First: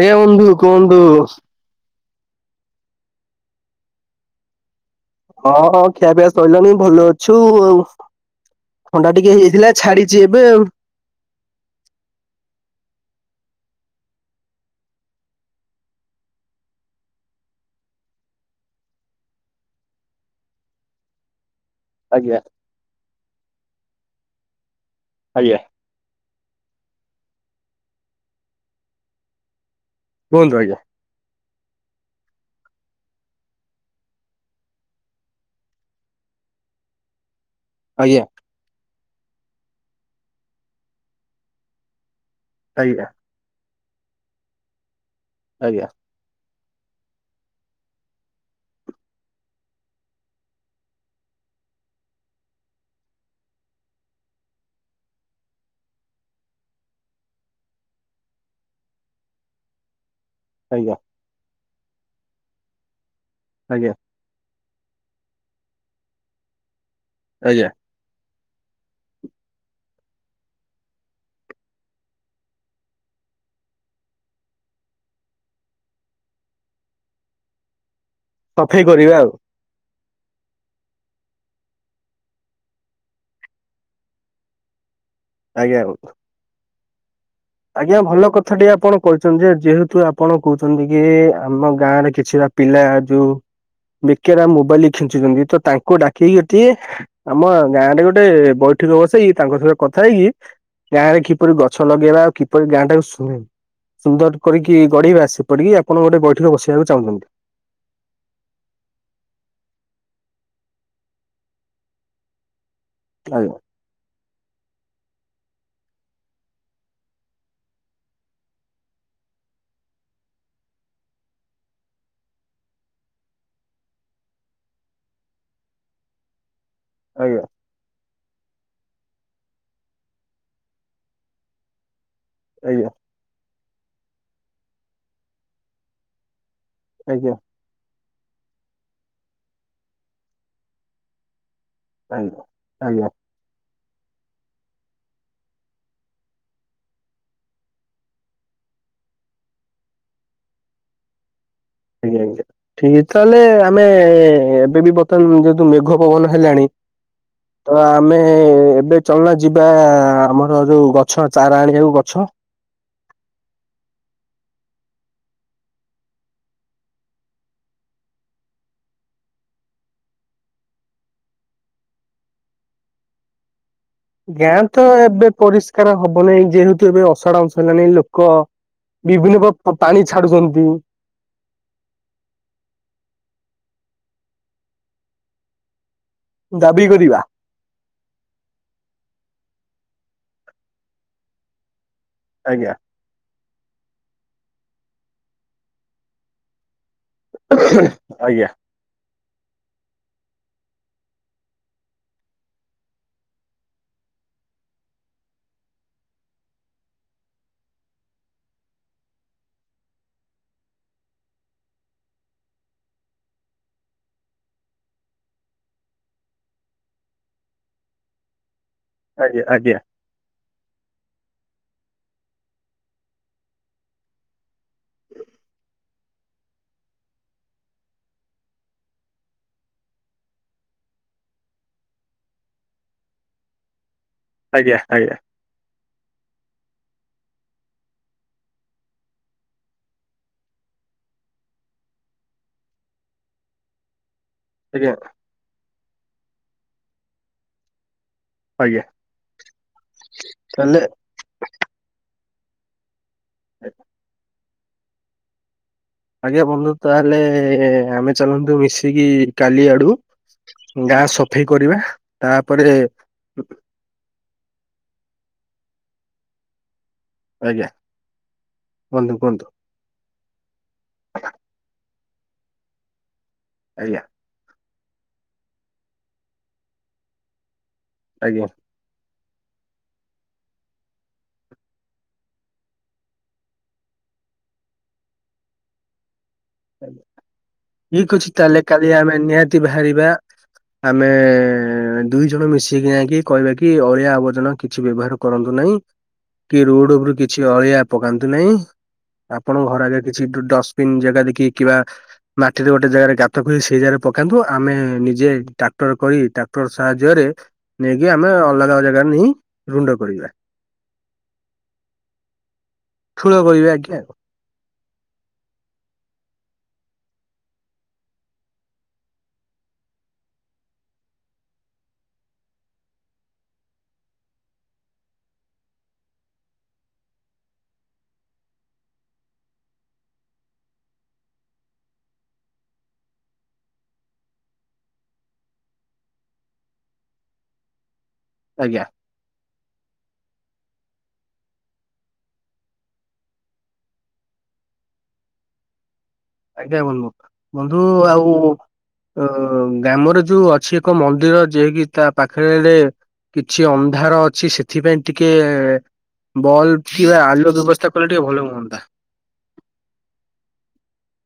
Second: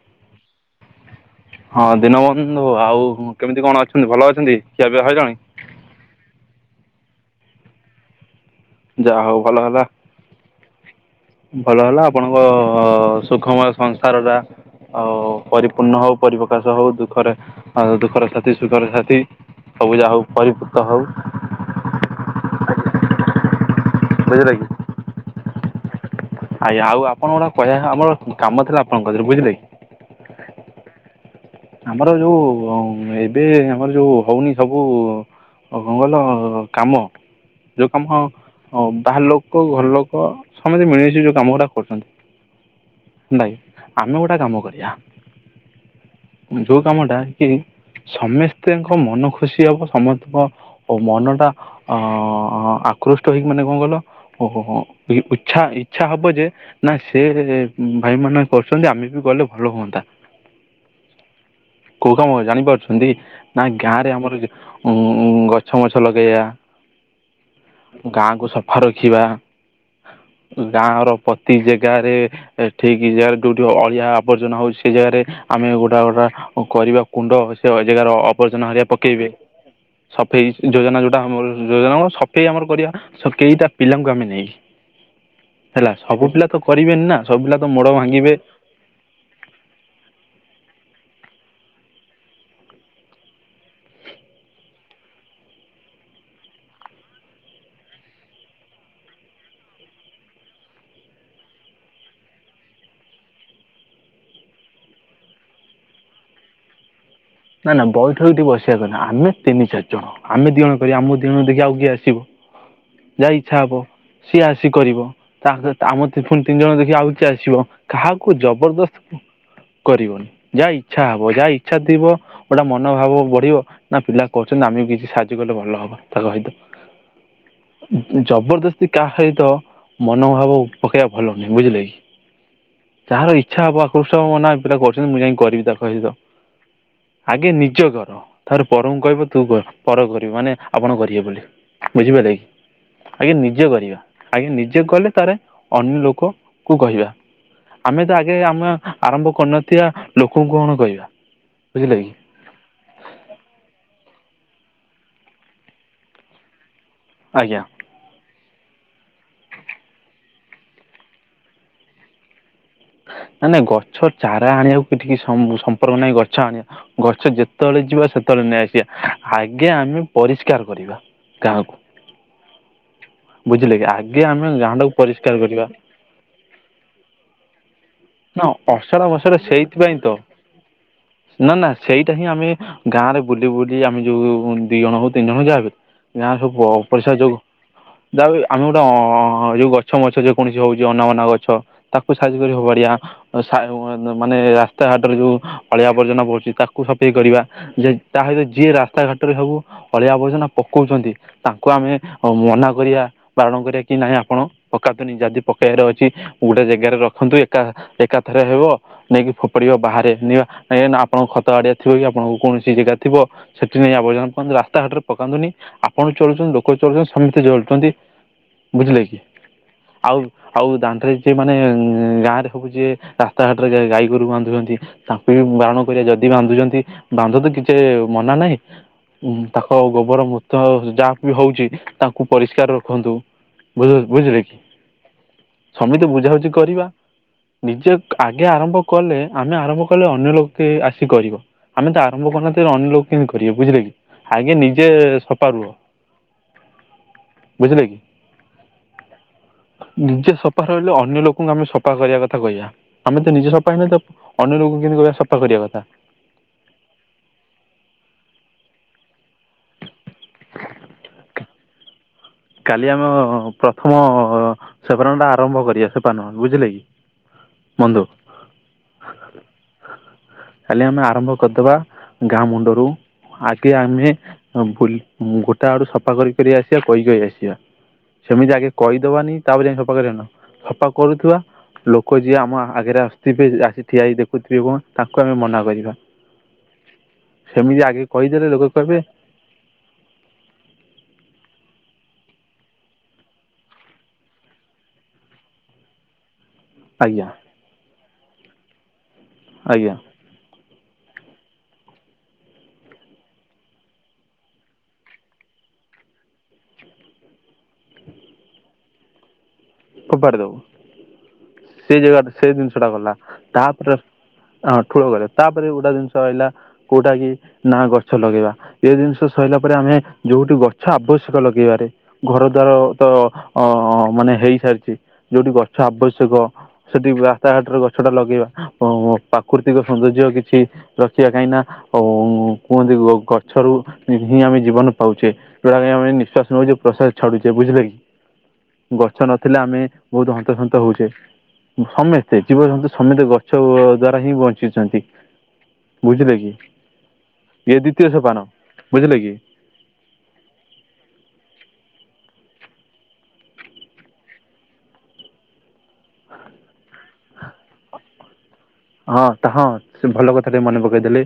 ଆଜ୍ଞା ବନ୍ଧୁ କୁହନ୍ତୁ। ହଁ ଦୀନବନ୍ଧୁ ଆଉ କେମିତି କଣ ଅଛନ୍ତି ଭଲ ଅଛନ୍ତି ଖିଆ ପିଆ ସଇଲାଣି? ହଁ ହଁ ଖିଆପିଆ ସଇଲାଣି ଭଲ ଅଛୁ ଆଉ ଥଣ୍ଡା ଯାହା ହଉ ଟିକେ ଭଲ ହେଇଥିଲା ହେଲା ଛାଡି ଚି ଏବେ ଆଉ। ଭଲ ହେଲା ଆପଣଙ୍କ ସୁଖମୟ ସଂସାର ଟା ଆଉ ପରିପୂର୍ଣ୍ଣ ହଉ ପରିପ୍ରକାଶ ହଉ ଦୁଃଖରେ ଆଉ ଦୁଃଖର ସାଥି ସୁଖର ସାଥି ସବୁଜା ହଉ ପରିପୂତ ହଉ। ଆଜ୍ଞା। ବୁଝିଲ କିି? ଆଜ୍ଞା। ଆଜ୍ଞା ଆଉ ଆପଣଙ୍କ ର କହିବା ଆମର କାମ ଥିଲା ଆପଣଙ୍କ କତିରେ ବୁଝିଲେ କି? କୁଅନ୍ତୁ ଆଜ୍ଞା। ଆମର ଯୋଉ ଏବେ ଆମର ଯୋଉ ହଉନି ସବୁ [unintelligible] କଇଲ କାମ ଯୋଉ କାମ ଆଜ୍ଞା ବାହାର ଲୋକ ଘର ଲୋକ ସମସ୍ତେ ମିଳିମିଶି ଯୋଉ କାମ ଉରା କରୁଚନ୍ତି। ଆଜ୍ଞା। [unintelligible] ଆମେ ଗୋଟେ କାମ କରିବା ଆଜ୍ଞା। ଯୋଉ କାମଟା କି ସମେସ୍ତେଙ୍କ ମନ ଖୁସି ହବ ସମସ୍ତଙ୍କ ଓ ମନ ଟା ଅ ଆକୃଷ୍ଟ ହେଇକି ମାନେ କଣ କଇଲ ଓହୋ ହୋ ହଁ ଇ-ଇଚ୍ଛା ଇଚ୍ଛା ହବ ଯେ ନା ସେ ଭାଇ ମାନ କରୁଚନ୍ତି ଆମେ ବି କଲେ ଭଲ ହୁଅନ୍ତା। ଆଜ୍ଞା। କୋଉ କାମ ଜାଣିପାରୁଛନ୍ତି ନା ଆଜ୍ଞା ଗାଁ ରେ ଆମର ଉଁ ଗଛ ମଛ ଲଗେଇବା। ଆଜ୍ଞା ଗାଁକୁ ସଫା ରଖିବା ଗାଁ ର ପ୍ରତି ଜାଗାରେ ଠିକ ଜାଗାରେ ଯୋଉଠି ଅଳିଆ ଆବର୍ଜନା ହଉଛି ସେ ଜାଗାରେ ଆମେ ଗୋଟା ଗୋଟା କରିବା କୁଣ୍ଡ ସେ ଜାଗାର ଆବର୍ଜନା ସଫେଇ ହେରୀକା କରିବା ପକେଇବେ। ଆଉ। ସଫେଇ ଯୋଜନା ଯୋଉଟା ଆମର ଯୋଜନା କ ସଫେଇ ଆମର କରିବା। କେଇଟା ପିଲାଙ୍କୁ ଆମେ ନେଇ ଆଜ୍ଞା ହେଲା ସବୁ ପିଲା ତ କରିବେନି ନା ସବୁ ପିଲା ତ ମୋଡ ଆଜ୍ଞା ଭଲ ଭାଙ୍ଗିବେ କଥା ଟିକେ ଆପଣ କହିଛନ୍ତି ଯେ ଯେହେତୁ ଆପଣ କହୁଛନ୍ତି କି ଆମ ଗାଁ ରେ କିଛିଟା ପିଲା ଯୋଉ ବିକେରା ମୋବାଇଲ ଖିଞ୍ଚୁଛନ୍ତି ତ ତାଙ୍କୁ ଡାକିକି ଏଠି ଆମ ଗାଁ ରେ ଗୋଟେ ବୈଠକ ବସେଇକି ତାଙ୍କ ସହିତ କଥା ହେଇକି ଗାଁ ରେ କିପରି ଗଛ ଲଗେଇବା? କିପରି ଗାଁ ଟାକୁ ଶୁ ସୁନ୍ଦର କରିକି ଗଢେଇବା ସେପଟିକି ଆପଣ ଗୋଟେ ବୈଠକ ବସିବାକୁ ଚାହୁଁଛନ୍ତି। ନା ନା ବୈଠକ ଏଠି ବସିବାକୁ ନା ଆମେ ତିନି ଚାରି ଜଣ ଆମେ ଦିଅଣ କରିବା ଆମ ଦିଅଣ ଦେଖି ଆଉ କିଏ ଆସିବ ଯାହା ଆଜ୍ଞା ଇଚ୍ଛା ହବ। ସିଏ ଆସି କରିବ। ତା ଆମର ପୁଣି ତିନି ଜଣ ଦେଖି ଆଉ କି ଆସିବ କାହାକୁ ଜବରଦସ୍ତ କରିବନି ଯାହା ଇଚ୍ଛା ହବ ଯାହା ଇଚ୍ଛା ଥିବ ଗୋଟା ମନୋଭାବ ବଢିବ ନା ପିଲା କରୁଛନ୍ତି ଆମେ ବି କିଛି ସାହାଯ୍ୟ କଲେ ଭଲ ହବ ତାଙ୍କ ସହିତ। ଆଜ୍ଞା ଜବରଦସ୍ତି କାହା ସହିତ ମନୋଭାବ ପକେଇବା ଭଲ ନହିଁ ବୁଝିଲେ କି। ଆଜ୍ଞା ଯାହାର ଇଚ୍ଛ ହବ [unintelligible] ଏ ପିଲା କରଛନ୍ତି ମୁଁ ଯାଇକି କରିବି ତାଙ୍କ ସହିତ ଆଜ୍ଞା ଆଗେ ନିଜ କର ତାରେ ପରଙ୍କୁ କହିବ ତୁ କର କରିବୁ ମାନେ ଆପଣ କରିବେ ବୋଲି। ବୁଝିପାରିଲେ କି ଆଜ୍ଞା ନିଜେ କରିବା। ଆଜ୍ଞା ନିଜେ ଗଲେ ତାର ଅନ୍ୟ ଲୋକ କୁ କହିବା। ଆମେ ତ ଆଗେ ଆମ ଆରମ୍ଭ କରିନଥିବା ଲୋକଙ୍କୁ କଣ କହିବା। ବୁଝିଲେ କି ଆଜ୍ଞା ଆଜ୍ଞା ଠିକ ତାହେଲେ ଆମେ ଏବେ ବି ବର୍ତ୍ତମାନ ଯେତୁ ମେଘ ପବନ ହେଲାଣି। ଆଜ୍ଞା ତ ଆମେ ଏବେ ଚଲୁନା ଯିବା ଆମର ଯୋଉ ଗଛ ଚାରା ଆଣିବାକୁ ଗଛ। ନାଇ ନାଇଁ ଗଛ ଚାରା ଆଣିବାକୁ ଟିକେ ସମ୍ପର୍କ ନାହିଁ ଗଛ ଆଣିବା। ଗଛ ଯେତେବେଳେ ଯିବା ସେତେବେଳେ ନେଇ ଆସିବା ଆଗେ ଆମେ ପରିଷ୍କାର କରିବା। ଗାଁକୁ ବୁଝିଲେ କି ଆଜ୍ଞା। ଗାଁ ତ ଏବେ ପରିଷ୍କାର ହବନାଇଁ ଯେହେତୁ ଏବେ ଅସାଢା ମାସ ହେଲାଣି ଲୋକ ନା ଅସଡା ଲୋକ ମସଡା ବିଭିନ୍ନ ସେଇଥିପାଇଁ ତ ପାଣି ଛାଡୁଛନ୍ତି। ନା ନା ସେଇଟା ହିଁ ଆମେ ଗାଁରେ ବୁଲି ବୁଲି ଆମେ ଯୋଉ ଦି ଜଣ ହଉ ତିନି ଜଣ ହ ଯାହା ଯାହା ସବୁ ଦାବି ପଇସା କରିବା। ଯୋଗ ଯାହା ଆମେ ଗୋଟେ ଅ ଯୋଉ ଗଛ ମଛ ଯେକୌଣସି ହଉଛି ଅନାବନା ଗଛ ତାକୁ ସାଇଜ କରି ଆଜ୍ଞା ଫୋପଡ଼ିବା। ମାନେ ରାସ୍ତାଘାଟରେ ଯୋଉ ଅଳିଆବର୍ଜନା ବଢୁଛି ତାକୁ କୁ ସଫେଇ କରିବା ଯେ ତା ସହିତ ଆଜ୍ଞା ଯିଏ ରାସ୍ତାଘାଟରେ ସବୁ ଅଳିଆ ଆବର୍ଜନା ପକଉଛନ୍ତି। ତାଙ୍କୁ ଆମେ ମନା କରିବା ବାରଣ କରିବା କି ନାଇଁ ଆପଣ ପକାନ୍ତୁନି ଯଦି ପକେଇବାର ଅଛି। ଗୋଟେ ଜାଗାରେ ରଖନ୍ତୁ ଏକା ଏକାଥରେ ହେବ। ନେଇକି ଫୋପଡିବ ବାହାରେ ନଁ ଆପଣଙ୍କ ଖତ ଗଡିଆ ଥିବ କି ଆପଣଙ୍କ କୌଣସି ଜାଗା ଥିବ। ସେଠି ନେଇ ଆବର୍ଜନକାନ୍ତୁ ରାସ୍ତାଘାଟରେ ପକାନ୍ତୁନି ଆପଣ ଚଳୁଛନ୍ତି ଲୋକ ଚଳୁଛନ୍ତି ସମସ୍ତେ ଚଳୁଛନ୍ତି। ବୁଝିଲେ କି ଆଜ୍ଞା ଆଜ୍ଞା ଆଉ ଆଉ ଦାଣ୍ଡରେ ଏତେ ମାନେ ଗାଁରେ ସବୁ ଯିଏ ରାସ୍ତାଘାଟରେ ଗାଈ ଗୋରୁକୁ ବାନ୍ଧୁଛନ୍ତି। ତାଙ୍କୁ ବି ବାରଣ କରିବା ଯଦି ବାନ୍ଧୁଛନ୍ତି ବାନ୍ଧନ୍ତୁ ତ କିଛି ମନା ନାହିଁ। ଉ ତାଙ୍କ ଗୋବର ମୁଁତ ଯାହା ବି ହଉଛି ତାଙ୍କୁ ପରିଷ୍କାର ରଖନ୍ତୁ। ବୁଝ୍ ବୁଝିଲେ କି ଆଜ୍ଞା ଆଜ୍ଞା ସମିତି ବୁଝାବୁଝି କରିବା। ନିଜେ ଆଗେ ଆରମ୍ଭ କଲେ ଆମେ ଆରମ୍ଭ କଲେ ଅନ୍ୟ ଲୋକ ଆସି କରିବ। ଆମେ ତ ଆରମ୍ଭ କରନଥିଲ ଅନ୍ୟଲୋକ କେମିତି କରିବେ ବୁଝିଲେ କି। ଆଗେ ନିଜେ ଆଜ୍ଞା ଆଜ୍ଞା ସଫା ରୁହ ବୁଝିଲେ କି? ଆଜ୍ଞା ନିଜେ ସଫା ତାହେଲେ ରହିଲେ ଅନ୍ୟ ଲୋକଙ୍କୁ ଆମେ ସଫା କରିବା କଥା କହିବା। ଆମେ ତ ନିଜେ ସଫା ହେଇନଥିବା ତ ଅନ୍ୟ ଲୋକଙ୍କୁ କେମତି କହ ସଫା କରିବା କଥା। ଆଜ୍ଞା ବନ୍ଧୁ ତାହେଲେ ଆମେ ଚାଲନ୍ତୁ ମିଶିକି କାଲି ଆଡୁ ଗାଁ ସଫେଇ କରିବା। ତାପରେ କାଲି ଆମେ ପ୍ରଥମ ସେପନ ଟା ଆରମ୍ଭ କରିବା ସେପନ ବୁଝିଲେ କି। ଆଜ୍ଞା ବନ୍ଧୁ। କୁହନ୍ତୁ କୁହନ୍ତୁ। କାଲି ଆମେ ଆରମ୍ଭ କରିଦବା ଗାଁ ମୁଣ୍ଡରୁ ଆଗେ ଆଜ୍ଞା ଆମେ ବୁଲ ଗୋଟା ଆଡୁ ସଫା କରି କରି ଆସିବା କହିକ ଆସିବା ଆଜ୍ଞା। ସେମିତି ଆଗେ କହିଦବାନି ତାପରେ ଯାଇ ସଫା କରିନ ସଫା କରୁଥିବା ଲୋକ ଯିଏ ଆମ ଆଗରେ ଆସିଥିବେ ଆସି ଠିଆଇ ଦେଖୁଥିବେ ଏବଂ ତାଙ୍କୁ ଆମେ ମନା କରିବା। ସେମିତି ଆଗେ ଠିକ୍ ଅଛି କହିଦେଲେ ଲୋକ ତାହେଲେ କାଲି କହିବେ ଆମେ ନିହାତି ବାହାରିବା। ଆମେ ଦୁଇ ଜଣ ମିଶିକି ଯାଇକି କହିବା କି ଅଳିଆ ଆବର୍ଜନା କିଛି ବ୍ୟବହାର କରନ୍ତୁ ନାହିଁ। କି ରୋଡ ଉପରୁ ଆଜ୍ଞା କିଛି ଅଳିଆ ପକାନ୍ତୁ ନାହିଁ ଆପଣଙ୍କ ଘର ଆଜ୍ଞା ଆଗରେ ଡଷ୍ଟବନ୍ ଜାଗା ଦେଖିି କି ବା ମାଟିରେ ଗୋଟେ ଜାଗାରେ ଗାତ ଖୋଇ ସେଇ ଜାଗାରେ ପକାନ୍ତୁ ଆମେ ନିଜେ ଟ୍ରାକ୍ଟର କରି ଟାକ୍ଟର ସାହାଯ୍ୟରେ ନେଇକି ଆମେ ଅଲଗା ଅ ଜାଗାରେ ନେଇ ରୁଣ୍ଡ କରିବା। ଖପାଡି ଦବୁ ସେ ଜାଗା ସେ ଜିନିଷ ଟା ଗଲା ଠୁଳ କରିବେ ତାପରେ ଆଜ୍ଞା ଅଁ ଠୁଳ କରିବା ତାପରେ ଗୋଟା ଜିନିଷ ରହିଲା କୋଉଟା କି ନା ଗଛ ଲଗେଇବା ଏ ଜିନିଷ ସରିଲା ପରେ ଆମେ ଯୋଉଠି ଗଛ ଆବଶ୍ୟକ ଲଗେଇବାରେ ଘର ଦ୍ଵାର ତ ଅ ମାନେ ହେଇସାରିଛି ଯୋଉଠି ଗଛ ଆବଶ୍ୟକ ସେଠି ରାସ୍ତାଘାଟରେ ଗଛ ଟା ଲଗେଇବା ଅ ପ୍ରାକୃତିକ ସୌନ୍ଦର୍ଯ୍ୟ କିଛି ରଖିବା କାହିଁ ନା କୁହନ୍ତି ଗଛରୁ ହିଁ ଆମେ ଜୀବନ ପାଉଛେ ଯୋଉଟାକୁ ଆମେ ନିଶ୍ଵାସ ନେଉଛ ପ୍ରସ୍ଵସ ଛାଡୁଛେବୁଝିଲେ କି? ଆଜ୍ଞା। ଗଛ ନଥିଲେ ଆମେ ବହୁତ ହନ୍ତସନ୍ତ ହଉଛେ। ସମସ୍ତେ ଜୀବଜନ୍ତୁ ସମସ୍ତେ ଗଛ ଦ୍ଵାରା ହିଁ ବଞ୍ଚିଛନ୍ତି ବୁଝିଲେ କି। ଆଜ୍ଞା ବନ୍ଧୁ ଏ ବନ୍ଧୁ ଦ୍ଵିତୀୟ ଆଉ ସୋପାନ ବୁଝିଲେ ଅ। କି ଗ୍ରାମରେ ଯୋଉ ଅଛି ଏକ ମନ୍ଦିର ଯିଏକି ତା ପାଖରେ କିଛି ଅନ୍ଧାର ଅଛି ସେଥିପାଇଁ ଟିକେ- ବଲବ କିବା ଆଲୁଅ ବ୍ୟବସ୍ଥା କଲେ ଟିକେ ଭଲ ହୁଅନ୍ତା। ହଁ ତା ହଁ ସେ ଭଲ କଥା ଟିକେ ମନେ ପକେଇଦେଲେ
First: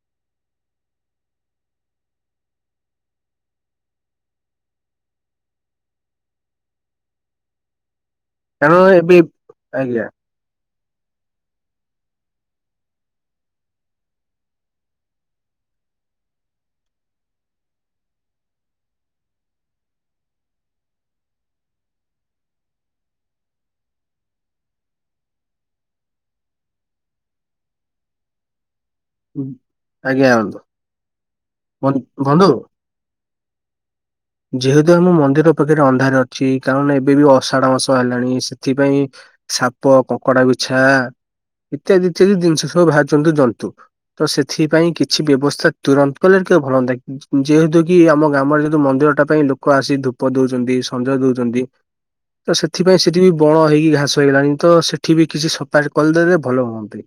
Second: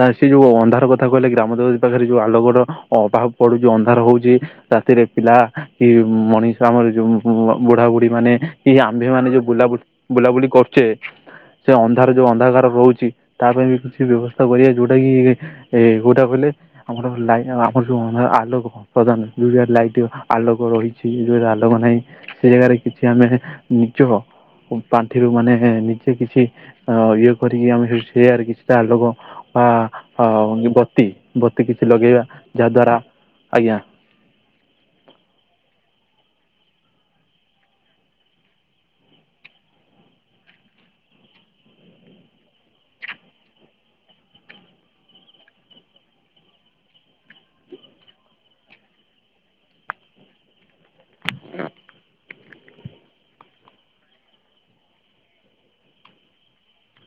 ତା ସେ ଯୋଉ ଅନ୍ଧାର କଥା କହିଲେ ଗ୍ରାମ ଦେବତୀ ପାଖରେ ଯୋଉ ଆଲଗଡ ପାହା ପଡୁଛି ଉ ଅନ୍ଧାର ହଉଛି। ରାତିରେ ପିଲା କି ମଣିଷ ଆମର ଯୋଉ ବୁଢା ବୁଢୀ ମାନେ କି କାରଣ ଆମ୍ଭେ ଏବେ ମାନେ ଯୋଉ ବୁଲାବୁଲି ଆଜ୍ଞା ବୁଲାବୁଲି କରୁଛେ। ସେ ଅନ୍ଧାର ଯୋଉ ଅନ୍ଧକାରାର ରହୁଛି ତା ପାଇଁ ବି କିଛି ବ୍ୟବସ୍ଥା କରିବା ଯୋଉଟା କି ଏ କୋଉ ଟା କହିଲେ ଆମର ଆମର ଆଲୋକ ପ୍ରଧାନ ଯୋଉ ଜାଗାରେ ଲାଇଟ ଆଲୋକ ରହିଛି ଯୋଉରେ ଆଲୋକ ନାହିଁ। ସେ ଜାଗାରେ କିଛି ଆମେ ନିଜ ପାଣ୍ଠିରୁ ମାନେ ନିଜେ କିଛି। ହ ଇଏ କରିକି ଆମେ ଯଦି ସେୟାର କିଛିଟା ଆଲୋକ ଆ ଆଜ୍ଞା ଆ ବତୀ ବତୀ କିଛି ବନ୍ଧୁ ଲଗେଇବା ବନ୍ଧୁ ଯାହା ଦ୍ଵାରା ଆଜ୍ଞା ଯେହେତୁ ଆମ ମନ୍ଦିର ପାଖରେ ଅନ୍ଧାର ଅଛି କାରଣ ଏବେ ବି ଅଷାଢ ମାସ ହେଲାଣି ସେଥିପାଇଁ ସାପ କଙ୍କଡା ବିଛା ଇତ୍ୟାଦି ଇତ୍ୟାଦି ଜିନିଷ ସବୁ ବାହାରୁଛନ୍ତି ଜନ୍ତୁ ତ ସେଥିପାଇଁ କିଛି ବ୍ୟବସ୍ଥା ତୁରନ୍ତ କଲେ ଟିକେ ଭଲହୁଅନ୍ତା ଯେହେତୁ କି ଆମ ଗ୍ରାମର ଯେହେତୁ ମନ୍ଦିର ଟା ପାଇଁ ଲୋକ ଆସି ଧୂପ ଦଉଛନ୍ତି ସଞ୍ଜ ଦଉଛନ୍ତି। ତ ସେଥିପାଇଁ ସେଠି ବି ବଣ ହେଇକି ଘାସ ହେଇଗଲାଣି ତ ସେଠି ବି କିଛି ସଫାଇ କରିଦେଲେ ଭଲ ହୁଅନ୍ତେ।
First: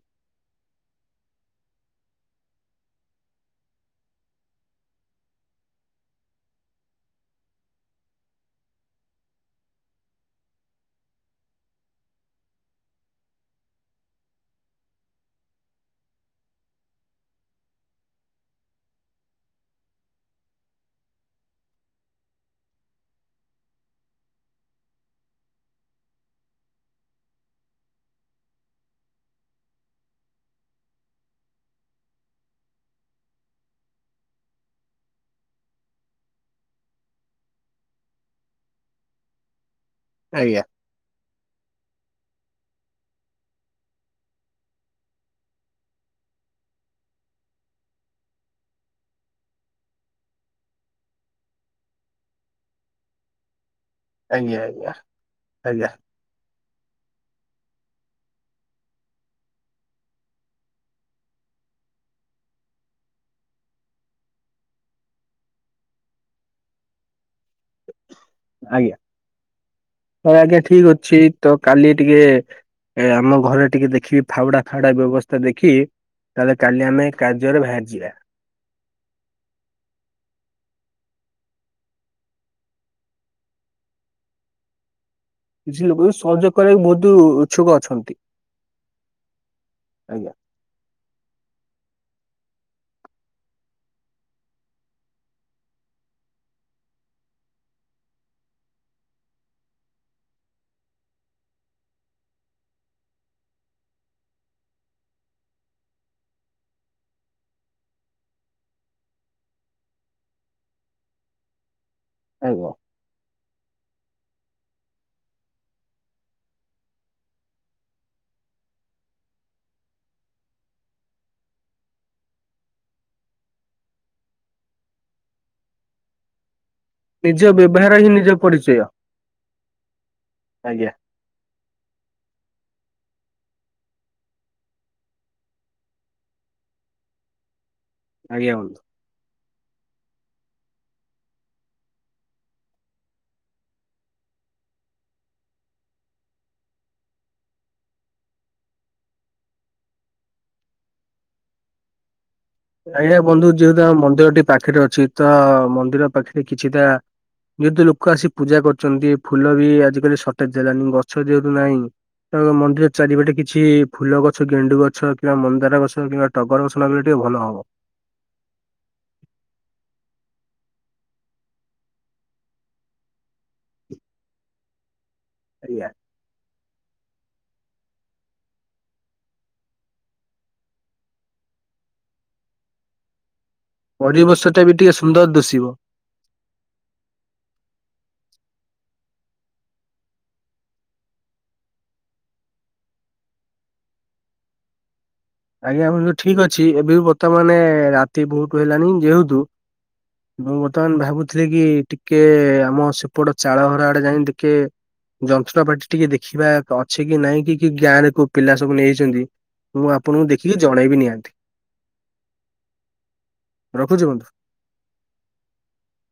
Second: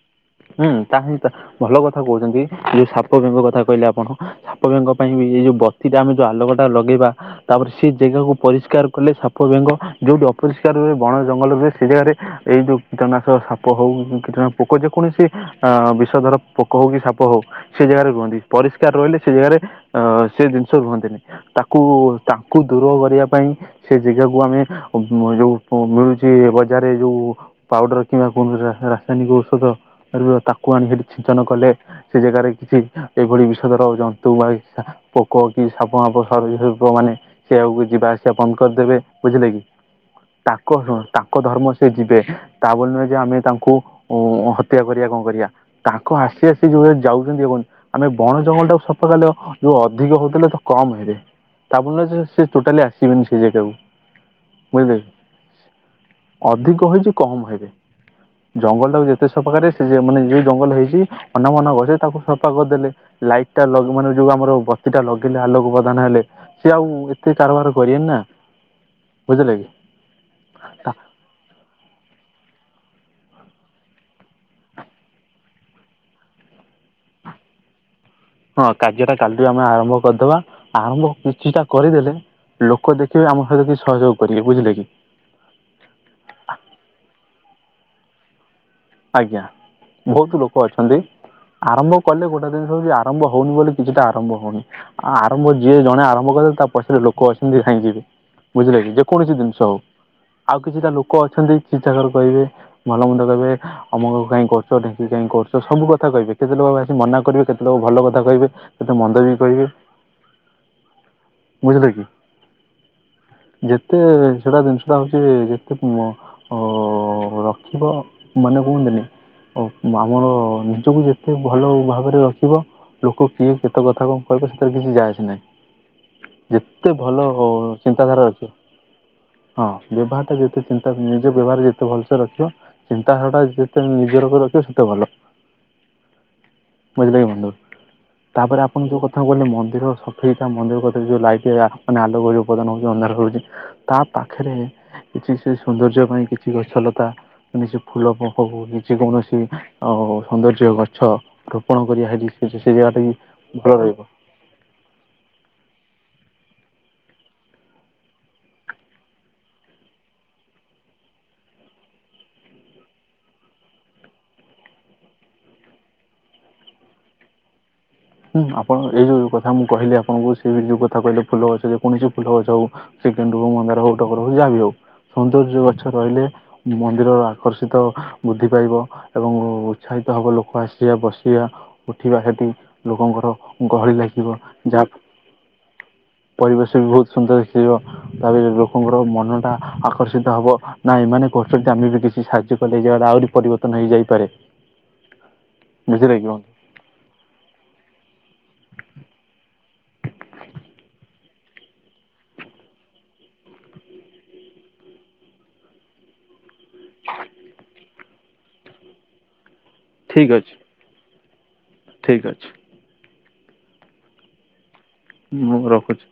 ହୁଁ ତାହେଲେ ତ ଭଲ କଥା କହୁଛନ୍ତି ଯୋଉ ସାପ ବେଙ୍ଗ କଥା କହିଲେ ଆପଣ। ସାପ ବେଙ୍ଗ ପାଇଁ ବି ଏଇ ଯୋଉ ବତି ଟା ଆମେ ଯୋଉ ଆଲୋକଟା ଲଗେଇବା ତାପରେ ସେ ଜାଗାକୁ ପରିଷ୍କାର କଲେ ସାପ ବେଙ୍ଗ ଯୋଉଠି ଅପରିଷ୍କାର ହୁଏ ବଣ ଜଙ୍ଗଲ ରୁହେ ସେ ଜାଗାରେ ଏଇ ଯୋଉ କୀଟନାଶ ସାପ ହଉ କୀଟନାଶ ପୋକ ଯ କୌଣସି ଅ ବିଷ ଧର ପୋକ ହଉ କି ସାପ ହଉ ସେ ଜାଗାରେ ରୁହନ୍ତି ପରିଷ୍କାର ରହିଲେ ସେ ଜାଗାରେ ଅ ସେ ଜିନିଷ ରୁହନ୍ତିନି। ତାକୁ ତାଙ୍କୁ ଦୂର କରିବା ପାଇଁ ସେ ଜେଗାକୁ ଆମେ ଅ ମ ଯୋଉ ମିଳୁଛି ବଜାରରେ ଯୋଉ ପାଉଡର କିମ୍ବା କୌଣସି ରାସା ରାସାୟନିକ ଔଷଧ ତାକୁ ଆଣିକି ହେଠି ଛିଞ୍ଚନ କଲେ ସେ ଜାଗାରେ କିଛି ଏଇଭଳି ବିଷଧର ଜନ୍ତୁ ବା ସା ପୋକ କି ସାପଫାପ ସରିଶୃପ ମାନେ ସେ ଆଗକୁ ଯିବା ଆସିବା ବନ୍ଦ କରିଦେବେ ବୁଝିଲେ କି। ଆଜ୍ଞା ତାଙ୍କ ଶୁଣ ତାଙ୍କ ଧର୍ମ ସେ ଯିବେ ତା ବୋଲି ନୁହେଁ ଯେ ଆମେ ତାଙ୍କୁ ଉ ହ ହତ୍ୟା କରିବା କଣ କରିବା ତାଙ୍କ ଆସି ଆସି ଯୋଉଭଳି ଯାଉଛନ୍ତି ଦେଖନ୍ତୁ ଆମେ ବଣ ଜଙ୍ଗଲ ଟାକୁ ସଫାକଲେ ଯୋଉ ଅଧିକ ହଉଥିଲେ ତ କମ ହେବେ। ତାବୋଲି ନୁହେଁ ସେ ଟୋଟାଲି ଆସିବେନି ସେ ଜାଗାକୁ। ଆଜ୍ଞା ଆଜ୍ଞା ବୁଝିଲେ କି ଆଜ୍ଞା। ଅଧିକ ହୋଇଛି କମ୍ ହେବେ ଜଙ୍ଗଲଟାକୁ ଯେତେ ସଫାକରିବେ ସେ ମାନେ ଯୋଉ ଜଙ୍ଗଲ ହେଇଛି ଅନାବନା ଗଛ ତାକୁ ସଫା କରିଦେଲେ। ଲାଇଟା ମାନେ ଯୋଉ ଆମର ବତୀଟା ଲଗେଇଲେ ଆଲୋକ ପ୍ରଦାନ ହେଲେ ସେ ଆଉ ଏତେ କାରବାର କରିବେନି ନା। ଆଜ୍ଞା ବୁଝିଲେ କି? ହଁ ଆଜ୍ଞା ଠିକ ଅଛି ତ କାଲି ଟିକେ ଏ ଆମ ଘରେ ଟିକେ ଦେଖିବି ଫାଉଡା ଫାଉଡା ବ୍ୟବସ୍ଥା ଦେଖି ତାଲେ କାଲି ଆମେ କାର୍ଯ୍ୟରେ ବାହାରିଯିବା। ହଁ କାର୍ଯ୍ୟ ଟା କାଲି ଆମେ ଆରମ୍ଭ କରିଦବା ଆରମ୍ଭ କିଛିଟା କରିଦେଲେ ଲୋକ ଦେଖିବେ ଆମ ସହିତ କିଛି ସହଯୋଗ କରିବେ ବୁଝିଲେ କି। କିଛି ଲୋକ ବି ସହଯୋଗ କରିବାକୁ ବହୁତ ଉଛୁକ ଅଛନ୍ତି। ଆଜ୍ଞା ଆଜ୍ଞା ବହୁତ ଲୋକ ଅଛନ୍ତି। ଆରମ୍ଭ କଲେ ଗୋଟେ ଜିନିଷ ହଉଛି ଆରମ୍ଭ ହଉନି ବୋଲି କିଛିଟା ଆରମ୍ଭ ହଉନି ଆ ଆରମ୍ଭ ଯିଏ ଜଣେ ଆରମ୍ଭ କଲେ ତା ପଛରେ ଲୋକ ଅଛନ୍ତି ଧାଇଁ ଯିବେ। ବୁଝିଲେକି ଯେ କୌଣସି ଜିନିଷ ହଉ। ଆଉ କିଛିଟା ଲୋକ ଅଛନ୍ତି ଚି ଛାକର କହିବେ ଭଲମନ୍ଦ କହିବେ। ଆମକ କାଇଁ କରୁଛ ଢେଙ୍କି କାହିଁ କରୁଛ ସବୁ କଥା କହିବେ କେତେ ଲୋକ ଆସି ମନା କରିବେ କେତେ ଲୋକ ଭଲ କଥା କହିବେ। କେତେ ମନ୍ଦ ବି କହିବେ। [inaudible] ବୁଝିଲ କି। ହେବ। ଯେତେ ସେଟା ଜିନିଷଟା ହଉଛି ଯେତେ ମ ଅ ରଖିବ ମାନେ କୁହନ୍ତନି ଓ ଆମର ନିଜକୁ ଯେତେ ଭଲ ଭାବରେ ରଖିବ ଲୋକ କିଏ କେତେ କଥା କଣ କହିବେ ସେଥିରେ କିଛି ଯା ଆସେ ନାହିଁ। ଯେତେ ଭଲ ନିଜ ହ ବ୍ୟବହାର ହିଁ ଚିନ୍ତାଧାରା ନିଜ ଅଛି ପରିଚୟ। ହଁ ବ୍ୟବହାର ଟା ଯେତେ ଆଜ୍ଞା ଚିନ୍ତା ନିଜ ବ୍ୟବହାର ଯେତେ ଭଲସ ରଖିବ ଚିନ୍ତାଧାରା ଟା ଯେତେ ନିଜର କ ରଖିବ ସେତେ ଭଲ। ବୁଝିଲେ କି ବନ୍ଧୁ ଆଜ୍ଞା ତାପରେ ବନ୍ଧୁ। ଆପଣଙ୍କ ଯୋଉ କଥା ଥା ମୁଁ କଲି ମନ୍ଦିର ସଫେଇ ତା ମନ୍ଦିର କତିିରେ ଯୋଉ ଲାଇଟ୍ ଲା ମାନେ ଆଲକ ଉପଦାନ ହଉଛି ଅନ୍ଧାର ହଉଛି ତା ପାଖରେ କିଛି ସେ ସୌନ୍ଦର୍ଯ୍ୟ ପାଇଁ କିଛି ଗଛଲତା ନି ସେ ଫୁଲ ପପକୁ କିଛି କୌଣସି ଆ ସୌନ୍ଦର୍ଯ୍ୟ ଗଛ ରୋପଣ କରି ଆ ହେଟି ଆଜ୍ଞା ବନ୍ଧୁ ଯେହେତୁ ଆମ ମନ୍ଦିରଟି ପାଖରେ ଅଛି ତ ମନ୍ଦିର ପାଖରେ କିଛିଟା ଯେହେତୁ ଲୋକ ଆସି ପୂଜା କରୁଛନ୍ତି ଫୁଲ ବି ଆଜିକାଲି ସର୍ଟେଜ ହେଲାଣି ଗଛ ଯେହେତୁ ନାହିଁ ତା ମନ୍ଦିର ଚାରି ପଟେ କିଛି ଫୁଲ ଗଛ ଗେଣ୍ଡୁ ଗଛ କିମ୍ବା ମନ୍ଦାର ଗଛ କିମ୍ବା ଟଗର ଗଛ ନଗଇଲେ ଟିକେ ଭଲ ହବ। ହ ହୁଁ ଆପଣ ଏଇ ଯୋଉ କଥା ମୁଁ କହିଲି ଆପଣଙ୍କୁ ସେଇ ଯୋଉ କଥା କହିଲେ ଫୁଲ ଗଛ ଯେ କୌଣସି ଫୁଲ ଗଛ ହଉ ସେକେଣ୍ଡ ହୋଉ, ମନ୍ଦାର ହୋଉ, ଟଗର ହୋଉ, ଯାହା ହୋଉ ସୌନ୍ଦର୍ଯ୍ୟ ଗଛ ଆଜ୍ଞା। ରହିଲେ ମନ୍ଦିରର ଆକର୍ଷିତ ବୃଦ୍ଧି ପାଇବ। ଏବଂ ଉତ୍ସାହିତ ହବ ଲୋକ ଆସିବା, ବସିବା, ଉଠିବା ହେଠି ଲୋକଙ୍କର ଗହଳି ଲାଗିବ ପରିବେଶ ଟା ବି ଯାହା ଟିକେ ସୁନ୍ଦର ଦିଶିବ। ପରିବେଶ ବି ବୋହୁତ ସୁନ୍ଦର ଦେଖାଯିବ। ତାପରେ ଲୋକଙ୍କର ମନଟା ଆକର୍ଷିତ ହେବ। ନାଇଁ ମାନେ କୋଷ ଯଦି ଆମେ ବି କିଛି ସାହାଯ୍ୟ କଲେ ଜାଗାର ଆହୁରି ପରିବର୍ତ୍ତନ ହେଇଯାଇପାରେ। ଆଜ୍ଞା ମୁଁ ବନ୍ଧୁ ବୁଝିଲେ କି ଠିକ ଅଛି ଏବେ ବର୍ତ୍ତମାନେ ରାତି ବୋହୁତ ହେଲାଣି ଯେହେତୁ ମୁଁ ବର୍ତ୍ତମାନ ଭାବୁଥିଲି କି ଟିକେ ଆମ ସେପଟ ଚାଳଘର ଆଡେ ଯାଇଁ ଟିକେ ଯନ୍ତ୍ରପାତି ଟିକେ ଦେଖିବା। ଅଛି କି ନାଇଁ କି କିଏ ଗାଁରେ କୋଉ ପିଲା ସବୁ ନେଇ ଯାଇଚନ୍ତି ମୁଁ ଠିକ୍ ଆପଣଙ୍କୁ ଅଛି ଦେଖିକି ଜଣେଇବି ନିହାତି। ଠିକ୍ ଅଛି। ରଖୁଚି ବନ୍ଧୁ। ମୁଁ ରଖୁଚି।